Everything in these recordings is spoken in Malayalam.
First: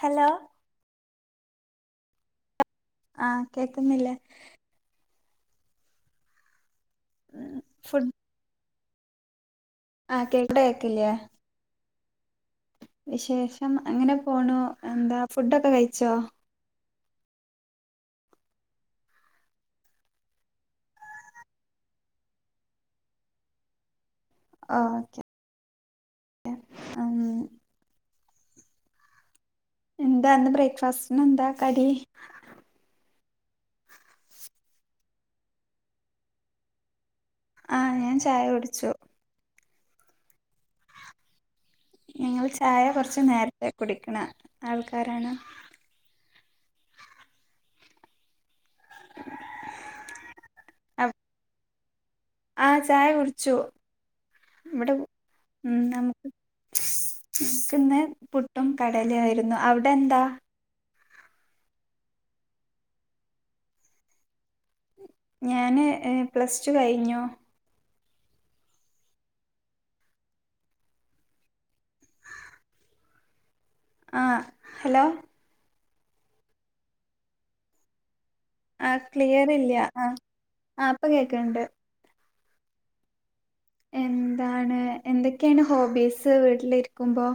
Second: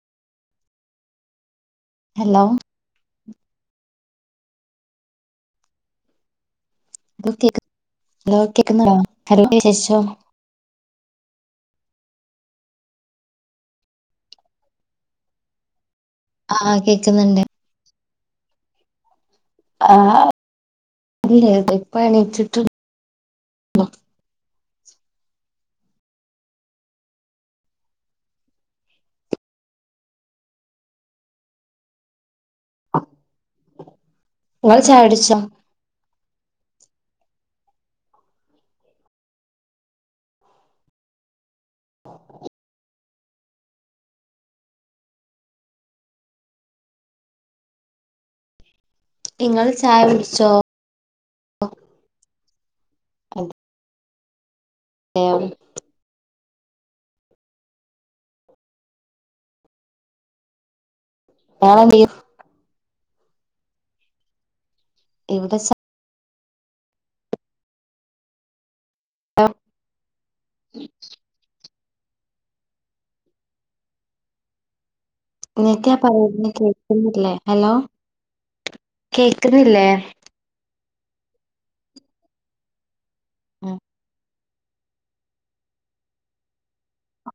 ഹലോ ഹലോ ആ കേക്കുന്നില്ലേ കേക്ക് ഹലോ കേക്കുന്നുണ്ടോ ഹലോ വിശേഷം ആ കേക്ക് അവിടെ കേക്കില്ലേ വിശേഷം അങ്ങനെ പോണു. എന്താ ഫുഡൊക്കെ കഴിച്ചോ ആഹ് കേക്കുന്നുണ്ട് ആ അ ഇപ്പ എണീച്ചിട്ട് പ്പോ ഓക്കെ ഉം എന്താന്ന് ബ്രേക്ക്ഫാസ്റ്റന് എന്താ കടി ങ്ങള് ചായട്ച്ചോ ആ ഞാൻ ചായ കുടിച്ചു [unintelligible] ഞങ്ങൾ ചായ കുറച്ചു നേരത്തെ കുടിക്കണ ആൾക്കാരാണ് ഇങ്ങൾ ചായട്ച്ചോ ആ ചായ കുട്ച്ചു വ്ടെ അതെയോ മ് നമക്ക് ക്ക്ന്ന് പുട്ടും കടലായിരുന്നു അവിടെന്താ [unintelligible] ഇവിടെ ഞാന് പ്ലസ്ടു കഴിഞ്ഞു അ ആ ഹലോ [unintelligible] കേക്ന്നില്ലേ ഹലോ ആ ക്ലിയർ ഇല്ല കേക്കുന്നില്ലേ ആ ആ പ്പൊ കേക്ണ്ട് ഉം എന്താണ് എന്തെക്കേണ് ഹോബീസ് വീട്ട്ലിര്ക്കുമ്പോ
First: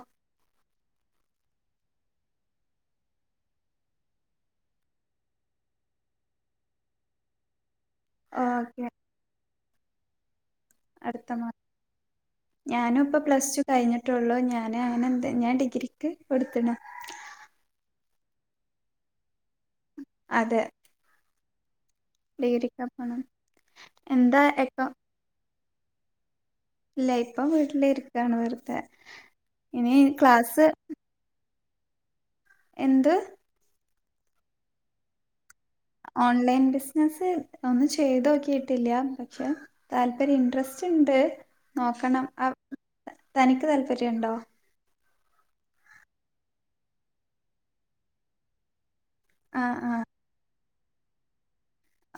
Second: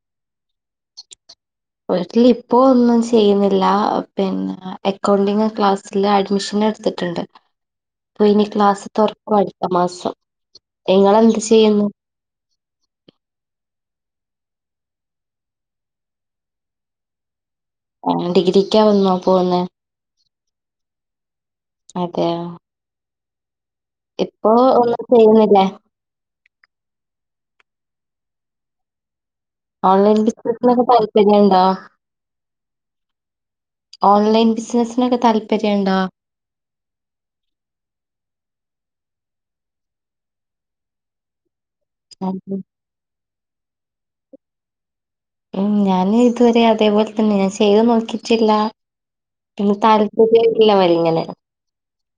വീട്ടില് ഇപ്പോ ഒന്നും ചെയ്യുന്നില്ല പിന്നെ അക്കൗണ്ടിംങ് ക്ലാസ്സില് അഡ്മിഷൻ നെട്ത്ട്ട്ണ്ട് പ്പൊനി ക്ലാസ് ഓക്കെ തുർക്കു അടുത്ത മാസം അടുത്ത നിങ്ങളെന്ത് മാ ചെയ്യുന്നു ഞാനുപ്പൊ പ്ലസ് ടു കഴിഞ്ഞ് റ്റൊള്ളു ഞാന് അങ്ങനെ എന്ത ഞാൻ ഡിഗ്രിക്ക് കൊടുത്ത്ണ് [unintelligible] ഡിഗ്രിക്കാവുന്നോ പോകുന്നെ? അതെ അതെയോ ഡിഗ്രിക്കാ പോണം. എന്താ ഇപ്പൊ എക്ക ഒന്നും ചെയ്യുന്നില്ലേ? ഇല്ല ഇപ്പം വീട്ടിലിരിക്കാണ് വെറ്തെ ഓൺലൈൻ ബിസിനസ്സിനൊക്കെ താല്പര്യണ്ടോ? എന്ത്? ഓൺലൈൻ ബിസിനസ്സിനൊക്കെ താൽ ഓൺലൈൻ ബിസിനസ്സ് ഒന്നും ചെയ്തോക്കിട്ടില്ല. പക്ഷെ താല്പര്യ ഇൻട്രസ്റ്റ്ണ്ട് നോക്കണം അവ് തനിക്ക് താല്പര്യണ്ടോ? ഉം ഞാന് ഇതുവരെ അതേപോലെ തന്നെയാ ഞാൻ ചെയ്ത് നോക്കീട്ടില്ല. ആ പിന്നെ താൽപര്യല്ല വല്ങ്ങനെ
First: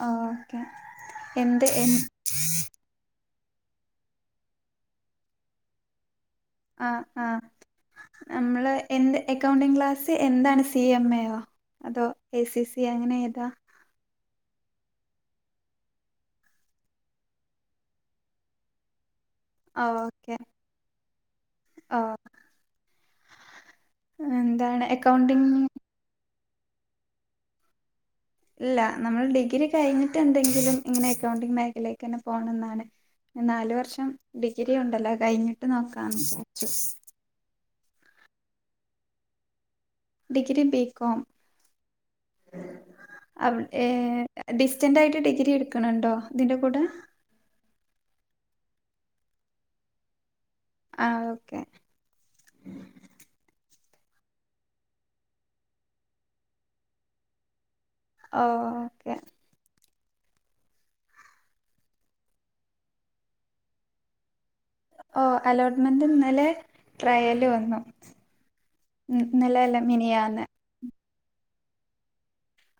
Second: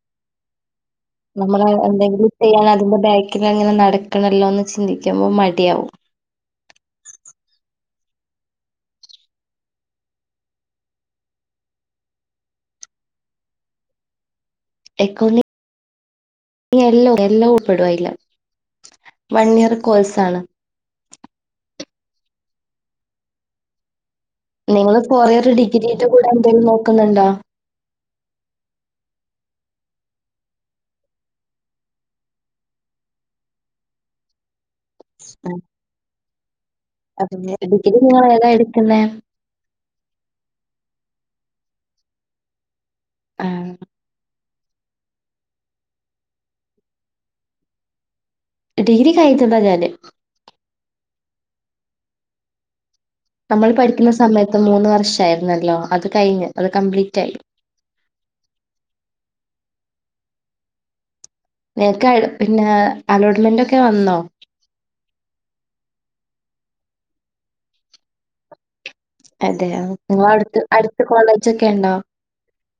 ആഹ് ഓക്കെ എന്ത് എന് പിന്നെ അങ്ങനെ നടക്കണല്ലോന്ന് ചിന്തിക്കുമ്പോ മടിയാവും ആഹ് ആഹ് നമ്മള് എന്ത് എക്കൗണ്ടിങ് ക്ലാസ്സ് എന്താണ് സി എം എയോ? അതോ എ സി സി എ അങ്ങനെ ഏതാ? എക്കൗണ്ടിങ് എല്ലാ എല്ലൊ ഉൾപ്പെടും അയില്. വൺ ഇയർ ആഹ് കോഴ്സ് ഓക്കെ ആണ്. ആഹ് എന്താണ് നിങ്ങളെ ഫോർയർ അക്കൗണ്ടിങ് ഡിഗ്രീൻ്റെ കൂടെ അനന്തപുരിയിൽ നോക്കുന്നുണ്ടോ ഇല്ല നമ്മൾ ഡിഗ്രി കഴിഞ്ഞിട്ട് എന്തെങ്കിലും ഇങ്ങനെ അക്കൗണ്ടിങ് മേഖലക്ക് തന്നെ പോണം എന്നാണ് നാലു വർഷം ഡിഗ്രി ഉണ്ടല്ലോ കഴിഞ്ഞിട്ട് നോക്കാനെ അ പിന്നെ ഡിഗ്രിങ്ങളേതാ എടെക്ക്ന്നേ ഡിഗ്രി ബികോം അം ആഹ് ഏഹ് ഡിസ്റ്റന്റ് ആയിട്ട് ഡിഗ്രി എടുക്കണ്ണ്ടോ തിന്റെ കൂടെ ഡിഗ്രി കഴിഞ്ഞതാ ഞാന് ആ ഓക്കെ മ്മൾ പഠിക്കുന്ന സമയത്ത് മൂന്ന് വർഷയിരുന്നല്ലോ അത് കഴിഞ്ഞ് അത് കംപ്ലീറ്റ് ആയി ഓ ഓക്കെ നേക്ക് പിന്നെ അലോട്ട്മെന്റക്കെ വന്നൊ ഓ അലോട്ട്മെന്റ്ന്നലെ ട്രയല് വന്നു ഇന്നലെ അതെയ അല്ല നിങ്ങ മിനിയാന്ന് അടുത്ത് അടുത് കോളേജൊക്കെണ്ടോ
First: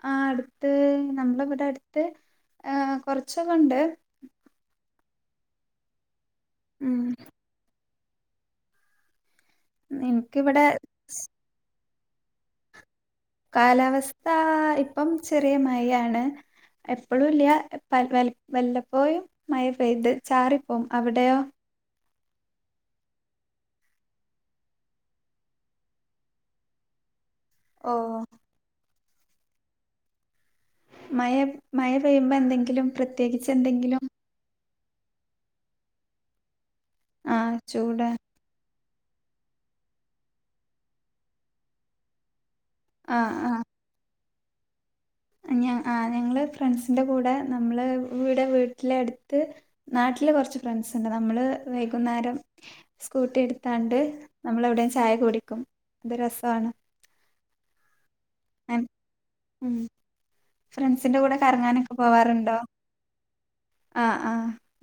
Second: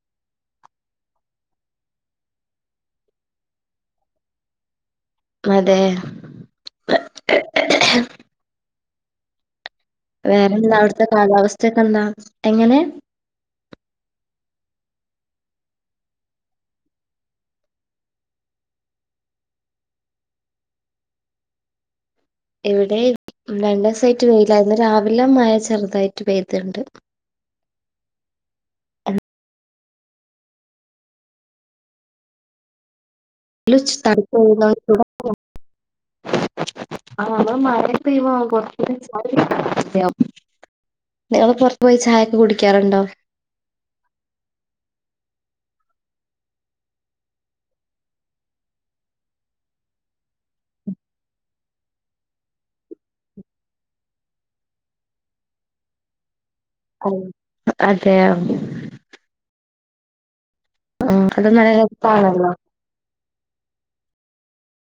ആ അടുത്ത് നമ്മള ഇവടെ അടുത്ത് ഏ കൊറച്ചകൊണ്ട് അതെ ഉം എനിക്കിവിടെ വേറെന്താ അവിടെത്തെ കാലാവസ്ഥക്കെ എന്താ എങ്ങനെ കാലാവസ്ഥ ഇപ്പം ചെറിയ മയാണ് എപ്പഴുല്ല വല്ലപ്പോയും മഴ പെയ്ത് ചാറിപ്പോവു അവിടെയോ ഇവിടെ ഇ മ് രണ്ട്സായിട് വെയില ഇന്ന് രാവിലെ മഴ ചെറുതായിട്ട് പെയ്തിണ്ട് ഓഹ് മയ മയ പെയ്യുമ്പോ എന്തെങ്കിലും പ്ര [unintelligible] ആ അവൻ മഴ പെയ്യുമ്പോൾ അവൻ പുറത്തൂടെ ചാ [unintelligible] പിന്നെ ഞങ്ങള് പുറത്ത് പോയി ചായയൊക്കെ കുടി ആഹ് ആഹ് ഞ ആ ഞങ്ങള് ഫ്രണ്ട്സിന്റെ കൂടെ നമ്മള് ഇവിടെ വീട്ടിലടുത്ത് നാ ട്ടില് കൊറച്ച് ഫ്രണ്ട്സ്ണ്ട് നമ്മള് വൈകുന്നേരം സ്കൂട്ടി എടുതാണ്ട് നമ്മൾ എവിടേ ചായ കുടിക്കും അത് രസാണ് അയ് അതെ അൻ ഉം ആ ഫ്രണ്ട്സ്ന്റെ കൂടെ അത് നല്ല കറങ്ങാനൊക്കെ രസാണല്ലോ. പോവാറുണ്ടോ ആ ആ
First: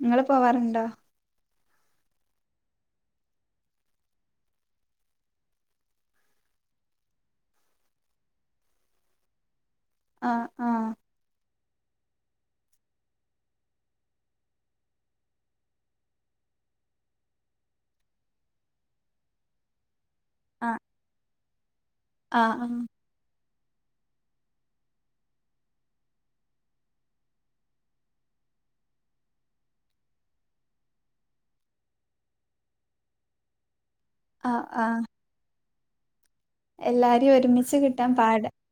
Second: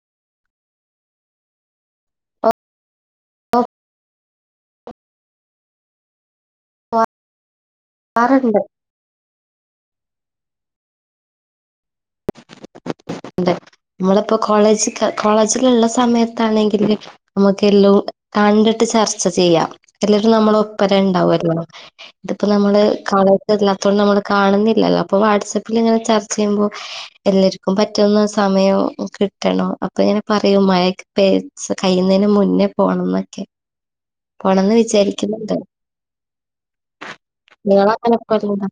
ങ്ങള് പോവാറ്ണ്ടോ ഓ വ പോവാറുണ്ട് ആ ആ ണ്ട് മ്മളിപ്പോ കോളേജ് കോളേജില്ള്ള സമയത്താണെങ്കില് നമുക്ക് എല്ലോ കണ്ട്ട്ട് ചർച്ച ചെയ്യാം എല്ലരും നമ്മള ആഹ് ഒപ്പരണ്ടാവൊല്ലോ ഇതിപ്പോ നമ്മള് ആഹ് കാ രല്ലാത്തോണ്ട് നമ്മള് കാണുന്നില്ലല്ലോ അപ്പൊ വാട്സ്സപ്പില് ഇങ്ങനെ ചർച്ചയ്മ്പോ എല്ലര്ക്കു പറ്റുന്ന സമയം കിട്ടണോ അപ്പങ്ങനെ പറയും മഴക്കെ പെയ്ത് കഴിയുന്നന് മുന്നേ പോണംന്നൊക്കെ ആഹ് പോണംന്ന് ആഹ് വിചാരിക്കുന്നുണ്ട് എല്ലാരെയും ഒരുമിച്ച് കിട്ടാൻ പാട [unintelligible]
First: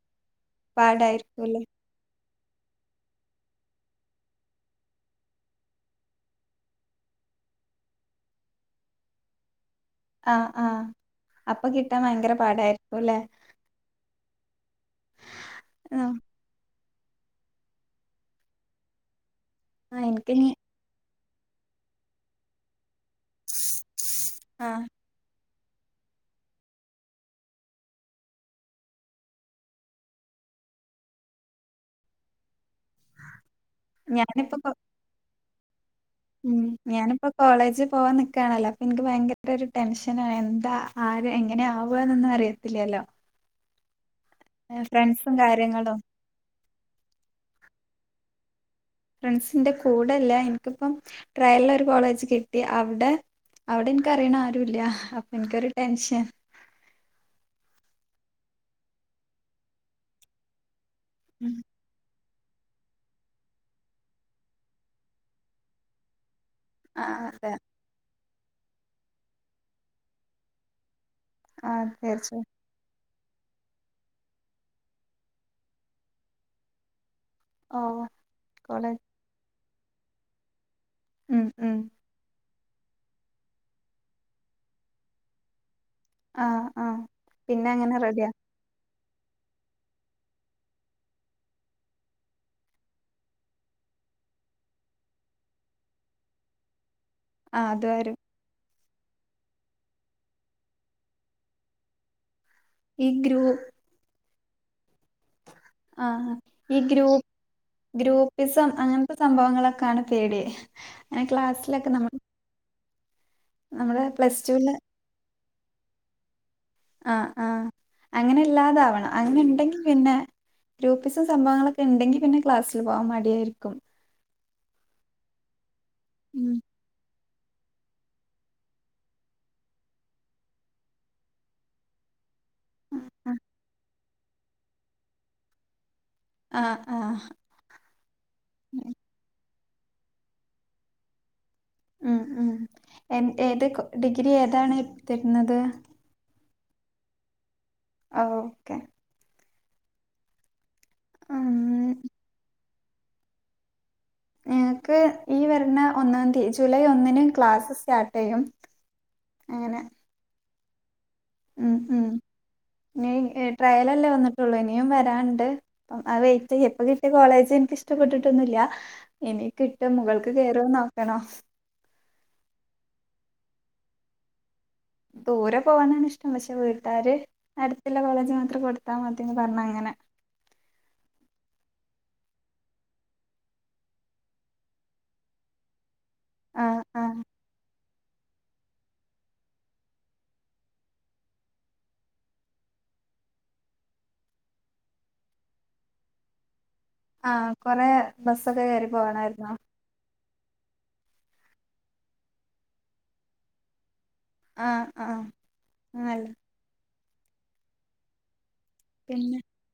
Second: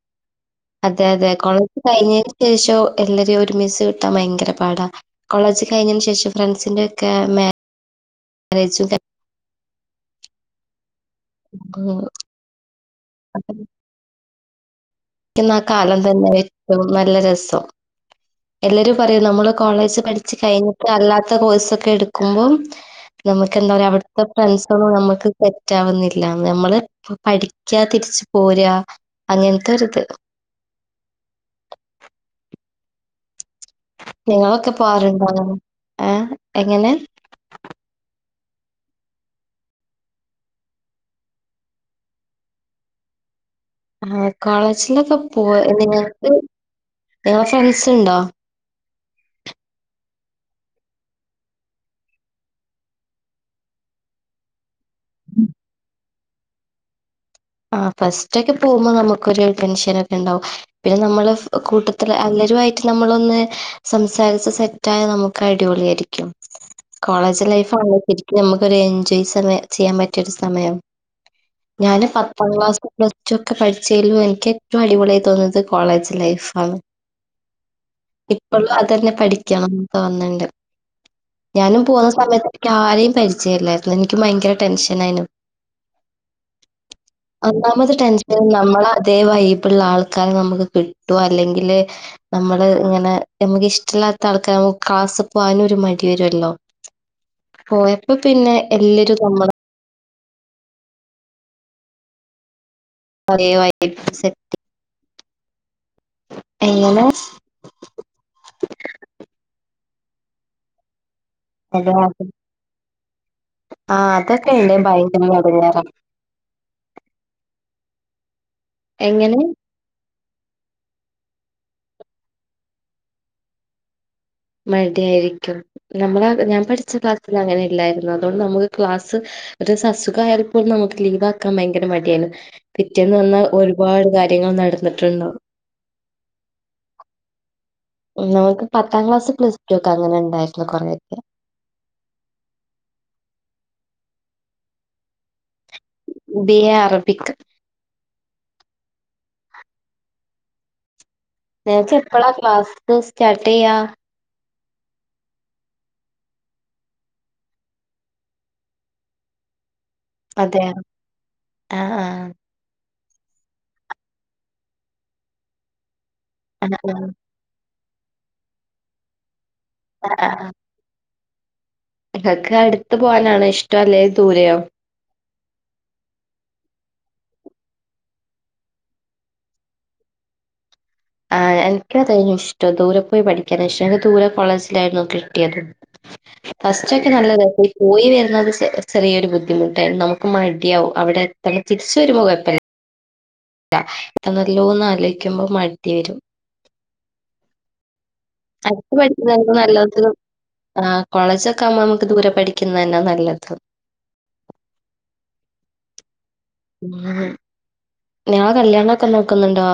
അതെ അതെ പാടായിരിക്കുംല്ലേ കൊളക്ക്‌ കഴിഞ് യേശോ എല്ലര ഒരുമിച്ച് ത്ത ഭയങ്കര പാടാ കോളേജ് കഴിഞ്ഞന് ശേഷം ഫ്രണ്ട്സിന്റെ ഒക്കെ മേ ആലോയ്ച്ചുടാ ആ ആ അപ്പ കിട്ടാൻ ഭയങ്കര പാടായിരിക്കുല്ലെ പ്പന്നാ ആ ആഹ് കാലല്ലെല്ലോ പോയ്‌ നല്ലരസം എല്ലരും പറയും നമ്മൾ കോളേജ് ആഹ് എനിക്ക് പഠിച്ച് ഇനി കഴിഞ്ഞിട്ട് അല്ലാത്ത കോഴ്സ് ഒക്കെ എടുക്കുമ്പം നമുക്ക് എന്താറയ അവിട്ത്തെ ആഹ് ഫ്രണ്ട്സളും നമുക്ക് റ്റാവുന്നില്ല നമ്മള് പഠിക്ക തിരിച്ച്പോരാ അങ്ങന അങ്ങനത്തൊരു ഇത് ഞാനിപ്പോ കൊ നിങ്ങളക്കെ പോര്ണ്ടാവൊ ഉം ഞാനിപ്പ കോളേജ് പോവാൻ നി കാണല്ലോ അപ്പൊ ഇൻക്ക് ഭയങ്കര ഒരു ടെൻഷനാ എന്താ ആരെ എങ്ങനെ ആവന്നൊന്നും അറിയത്തില്ലല്ലോ ആ കോളേജിലൊക്കെ ഫ്രണ്ട്സും പോ കാര്യങ്ങളും നിങ്ങക്ക് നിങ്ങളെ ഫ്രണ്ട്സ്ണ്ടോ ഫ്രണ്ട്സിന്റെ കൂടെല്ല ഇൻക്പ്പം ട്രയല്ലൊരു കോളേജ് കിട്ടി അവിടെ അവിടെ ഇൻക്കറിണ ആരുല്ല അപ്പൊ ഇൻക്കൊരു ടെൻഷൻ ആ ഫസ്റ്റ് ഒക്കെ പോകുമ്പോ നമുക്കൊരു ടെൻഷനക്കെണ്ടാവു പിന്നെ നമ്മള് കൂട്ടത്തിൽ അല്ലെ രുവായിട്ട് നമ്മളൊന്ന് സംസാരിച്ച് സെറ്റായ നമുക്ക് അടിപൊളി ആയിരിക്കും ആഹ് കോളേജ് അതെ ലൈഫ് അനുസരിക്കും നമുക്ക് ഒരു എൻജോയ് സമയ ചെയ്യാൻ പറ്റിയരു സമയം ആ തീർച്ചയ ക്ലാ പ്ലസ് ടു ഒക്കെ പഠിച്ചലും എനിക്ക് ഏറ്റവും അടിപൊളിയായി തോന്നുന്നത് കോളേജ് ലൈഫ്ണ് ഓ ഇപ്പോഴും കോളേജ് അതന്നെ പഠിക്കണം തോന്നിണ്ട് ഉം ഉം ഞാനും പോകുന്ന സമയത്ത് എനി ആരേും പരിചയമല്ലായിരുന്നു എനിക്ക് ഭയങ്കര ടെൻഷൻയിന് ആ ആ ഒന്നാമത് ടെൻഷൻ നമ്മള അതേ വൈബിൾള്ള ആൾക്കാരെ നമുക്ക് കിട്ടും അല്ലെങ്കില് നമ്മള് ഇങ്ങനെ നമക്ക് ഇഷ്ട അല്ലാത്ത ആൾക്കാര നമക്ക് ക്ലാസ് പോകാനും ഒരു മടി വരുമല്ലോ ആഹ് പോഓ അത് എപ്പൊ വരും പിന്നെ എല്ലരുും നമ്മള ഈ വ [unintelligible] ആ ഈ എങ്ങനെ ഗൂ് ഗ്രൂപ്പിസം അങ്ങനത്തെ സംഭവങ്ങളൊക്കാണ് പേടി അങ്ങനെ ക്ലാസ്സിലൊക്കെ അതെ നമ്മ അതെ ആ നമ്മുടെ പ്ലസ് അതൊക്കെ ടുവില് ഇണ്ട് ഭയങ്കരം എടങ്ങേറ ആ ആ അങ്ങനെല്ലാതാവണം എങ്ങനെ അങ്ങനെ ഉണ്ടെങ്കിൽ പിന്നെ ഗ്രൂപ്പിസും സംഭവങ്ങളൊക്കെ ഉണ്ടെങ്കി പിന്നെ ക്ലാസ്സില് പോവാാൻ മടിയായിരിക്കും മഴട ആായിരിക്കും നമ്മള ഉം ഞാൻ പഠിച്ച അങ്ങനെ ഇല്ലായിരുന്നു അതുകൊണ്ട് നമുക്ക് ക്ലാസ് ഒരു അസുഖ ആയപ്പോും നമുക്ക് ലീവ് ആക്കാൻ ഭയങ്കര മടിയായിരുന്നു പിറ്റേെന്ന് വന്ന ഒരുപാട് കാര്യങ്ങൾ നടന്നിട്ടുണ്ട് ആഹ ആഹ നമുക്ക് പത്താം ക്ലാസ് പ്ലസ് ടു ഒക്കെ അങ്ങനെ ഉണ്ടായിട്ടുള്ള കൊറെേ വ്യക്കം ഉം ഉം എ ഏത് ഡിഗ്രി ഏതാണ് തരുന്നത് ബ അറബിക് ആ ഓക്കെ ഉം ഞാച്ച എപ്പളാ ക്ലാസ് സ്റ്റാർട്ട് ചെയ്യാ നക്ക് വരുന്ന ഒന്നാം തീയതി ജൂലൈ ഒന്നിനന് ക്ലാസ്സ് സ്റ്റാർട്ട് ചെയ്യും അങ്ങനെ അതെ ഉം ഉം ഇനി ട്രയലല്ലേ വന്നിട്ടുള്ളൂ ഇനിയും വരാനണ്ട് അപ്പം ആ വെയിറ്റ് ചെയപ്പ കിട്ടിയ കോളേജ് എനിക്ക് ഇഷ്ടപ്പെട്ടിട്ടൊന്നില്ല എനി കിട്ട് ആ മുകൾക്ക് കയറോന്ന്ോക്കണോ നിങ്ങക്ക് അടുത്ത പോകാനാണ് ഇഷ്ടം അല്ലെ ദൂരെയോ ദൂരെ പോകാനാണ് ഇഷ്ടം പക്ഷെ വീട്ടുകാാര് അടുത്തുള്ള കോളേജ് മാത്രം കൊടുത്താൽ മതിന്ന് പറഞ്ഞ അങ്ങനെ [inaudible] ആ എനക്ക്ത ഇഷ്ടം ദൂരെ പോയി പഠിക്കാൻ എനിക്ക് ദൂരെ കോളേജിലായിരുന്നു കിട്ടിയത് ആഹ് ഫസ്റ്റ്ൊക്കെ ആഹ് നല്ലതായി പോയി വരുന്നത് ചെറിയൊരു ബുദ്ധിമുട്ടായി നമുക്ക് മടിയവുംും അവിടെ തന്നെ തിരിച്ചു വരുമ്പോയപ്പ ല്ല എണല്ലോന്ന് ആലോചിക്കുമ്പോൾ മഴത്തി വരും ആഹ കൊറെ ബസ്സൊക്കെ അടു കേറി പോണായിരുന്നോ പഠിച്ചതായിരുന്നു നല്ലും ആ കോളേജൊക്കെ ആവുമ്പോ നമുക്ക് ദൂരെ പഠിക്കുന്നതന്നാ നല്ലത് ആഹ ആഹ് ആല്ല ഉ ഞാൻ കല്യാണംൊക്കെ പിന്നെ നോക്കുന്നുണ്ടോ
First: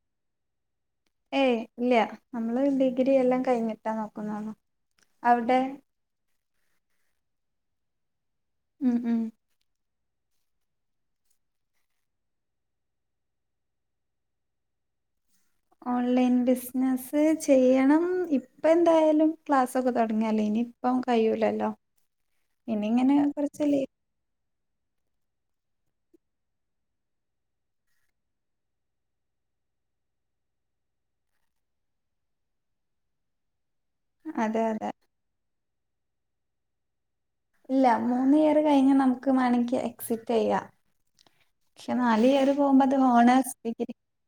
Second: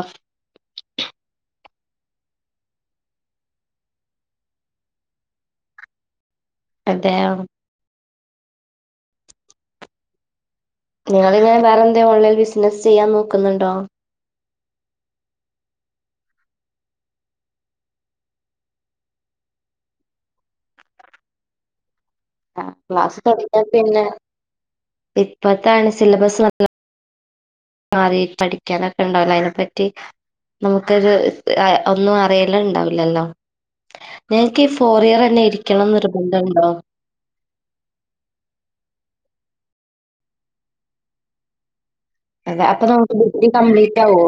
ഏയ് ഇല്ല നമ്മള് ഡിഗ്രി എല്ലാം കഴിഞ്ഞിട്ടാ നോക്കുന്നതണോ അവിടെ അതെ ഉം ഉം നിങ്ങളിങ്ങനെ വേറെന്ത ഓൺലൈൻ ബിസിനസ്സ് ചെയ്യാൻ നോക്കുന്നുണ്ടോ ഓൺലൈൻ ബിസിനസ് ചെയ്യണം ഇപ്പ എന്തായാലും ക്ലാസ്ൊക്കെ തുടങ്ങല്ലേ ഇപ്പം കഴിയൂലല്ലോ ആഹ് ഇനി ഇങ്ങനെ ക്ലാസ് തുടങ്ങിയ കൊറച്ച് ലീ പിന്നെ ഇപ്പത്താണ് സിലബസ് നല്ല മാറി പഠിക്കാനൊക്കെ ഉണ്ടാവല്ലേ അതിനെ പറ്റി നമുക്കൊരു ഒന്നും അറിയല് ഉണ്ടാവില്ലല്ലോ അതെ ഞങ്ങക്ക് ഈ അതെ ഫോറിയറ് തന്നെ ഇരിക്കണം നിർബന്ധമുണ്ടോ ഇല്ല മൂന്നിയർ കഴിഞ്ഞ നമുക്ക് വേണമെങ്കിൽ എക്സിറ്റ് ചെയ്യാം പക്ഷെ നാലിയർ അതെ പോകുമ്പോ അപ്പൊ അത് നമുക്ക് ഡിഗ്രി ഓണേഴസ് കംപ്ലീറ്റ് ആവോ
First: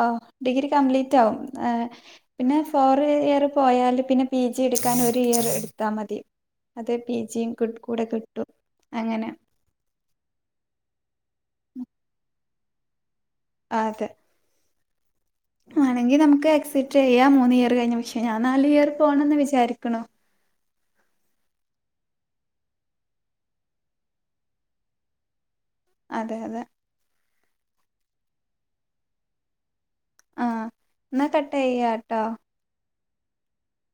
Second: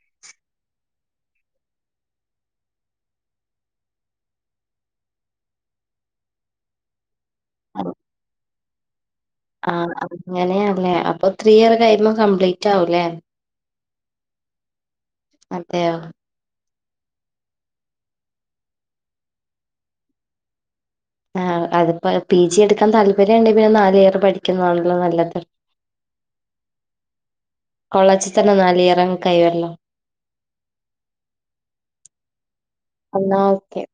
ഓ ഡിഗ്രി കംപ്ലീറ്റ് ആവും പിന്നെ ഫോർ ഇയർ പോയാല് പിന്നെ പി ജി എടുക്കാൻ ഒരു ഇയർ എടുത്താ മതി അത് പി ജിയും കൂടെ കിട്ടും അങ്ങനെ ആഹ് അങ്ങനെയാല്ലേ അപ്പൊ ത്രീ ഇയർ കഴിയുമ്പോ കംപ്ലീറ്റ് ആവൂല്ലേ ആതെ അതെയോ ആണെങ്കിൽ നമുക്ക് എക്സ് റ്റ് ചെയ്യാം മൂന്ന് ഇയർ കഴിഞ്ഞാൽ പക്ഷേ ഞാൻ നാല് ഇയർ പോണന്ന് വിചാരിക്കുണു ആഹ് അതിപ്പോ പി ജി എടുക്കാൻ താല്പര്യണ്ടെങ്കിൽ പിന്നെ നാല് ഇയർ പഠിക്കുന്നതാണല്ലോ നല്ലത് അതെ അതെ കൊളേജിൽ തന്നെ നാല് ഇയറങ്ങ് കഴിയുവല്ലോ ആഹ് എന്നാ കട്ട് ചെയ്യുവാ കേട്ടോ എന്നാ ഓക്കെ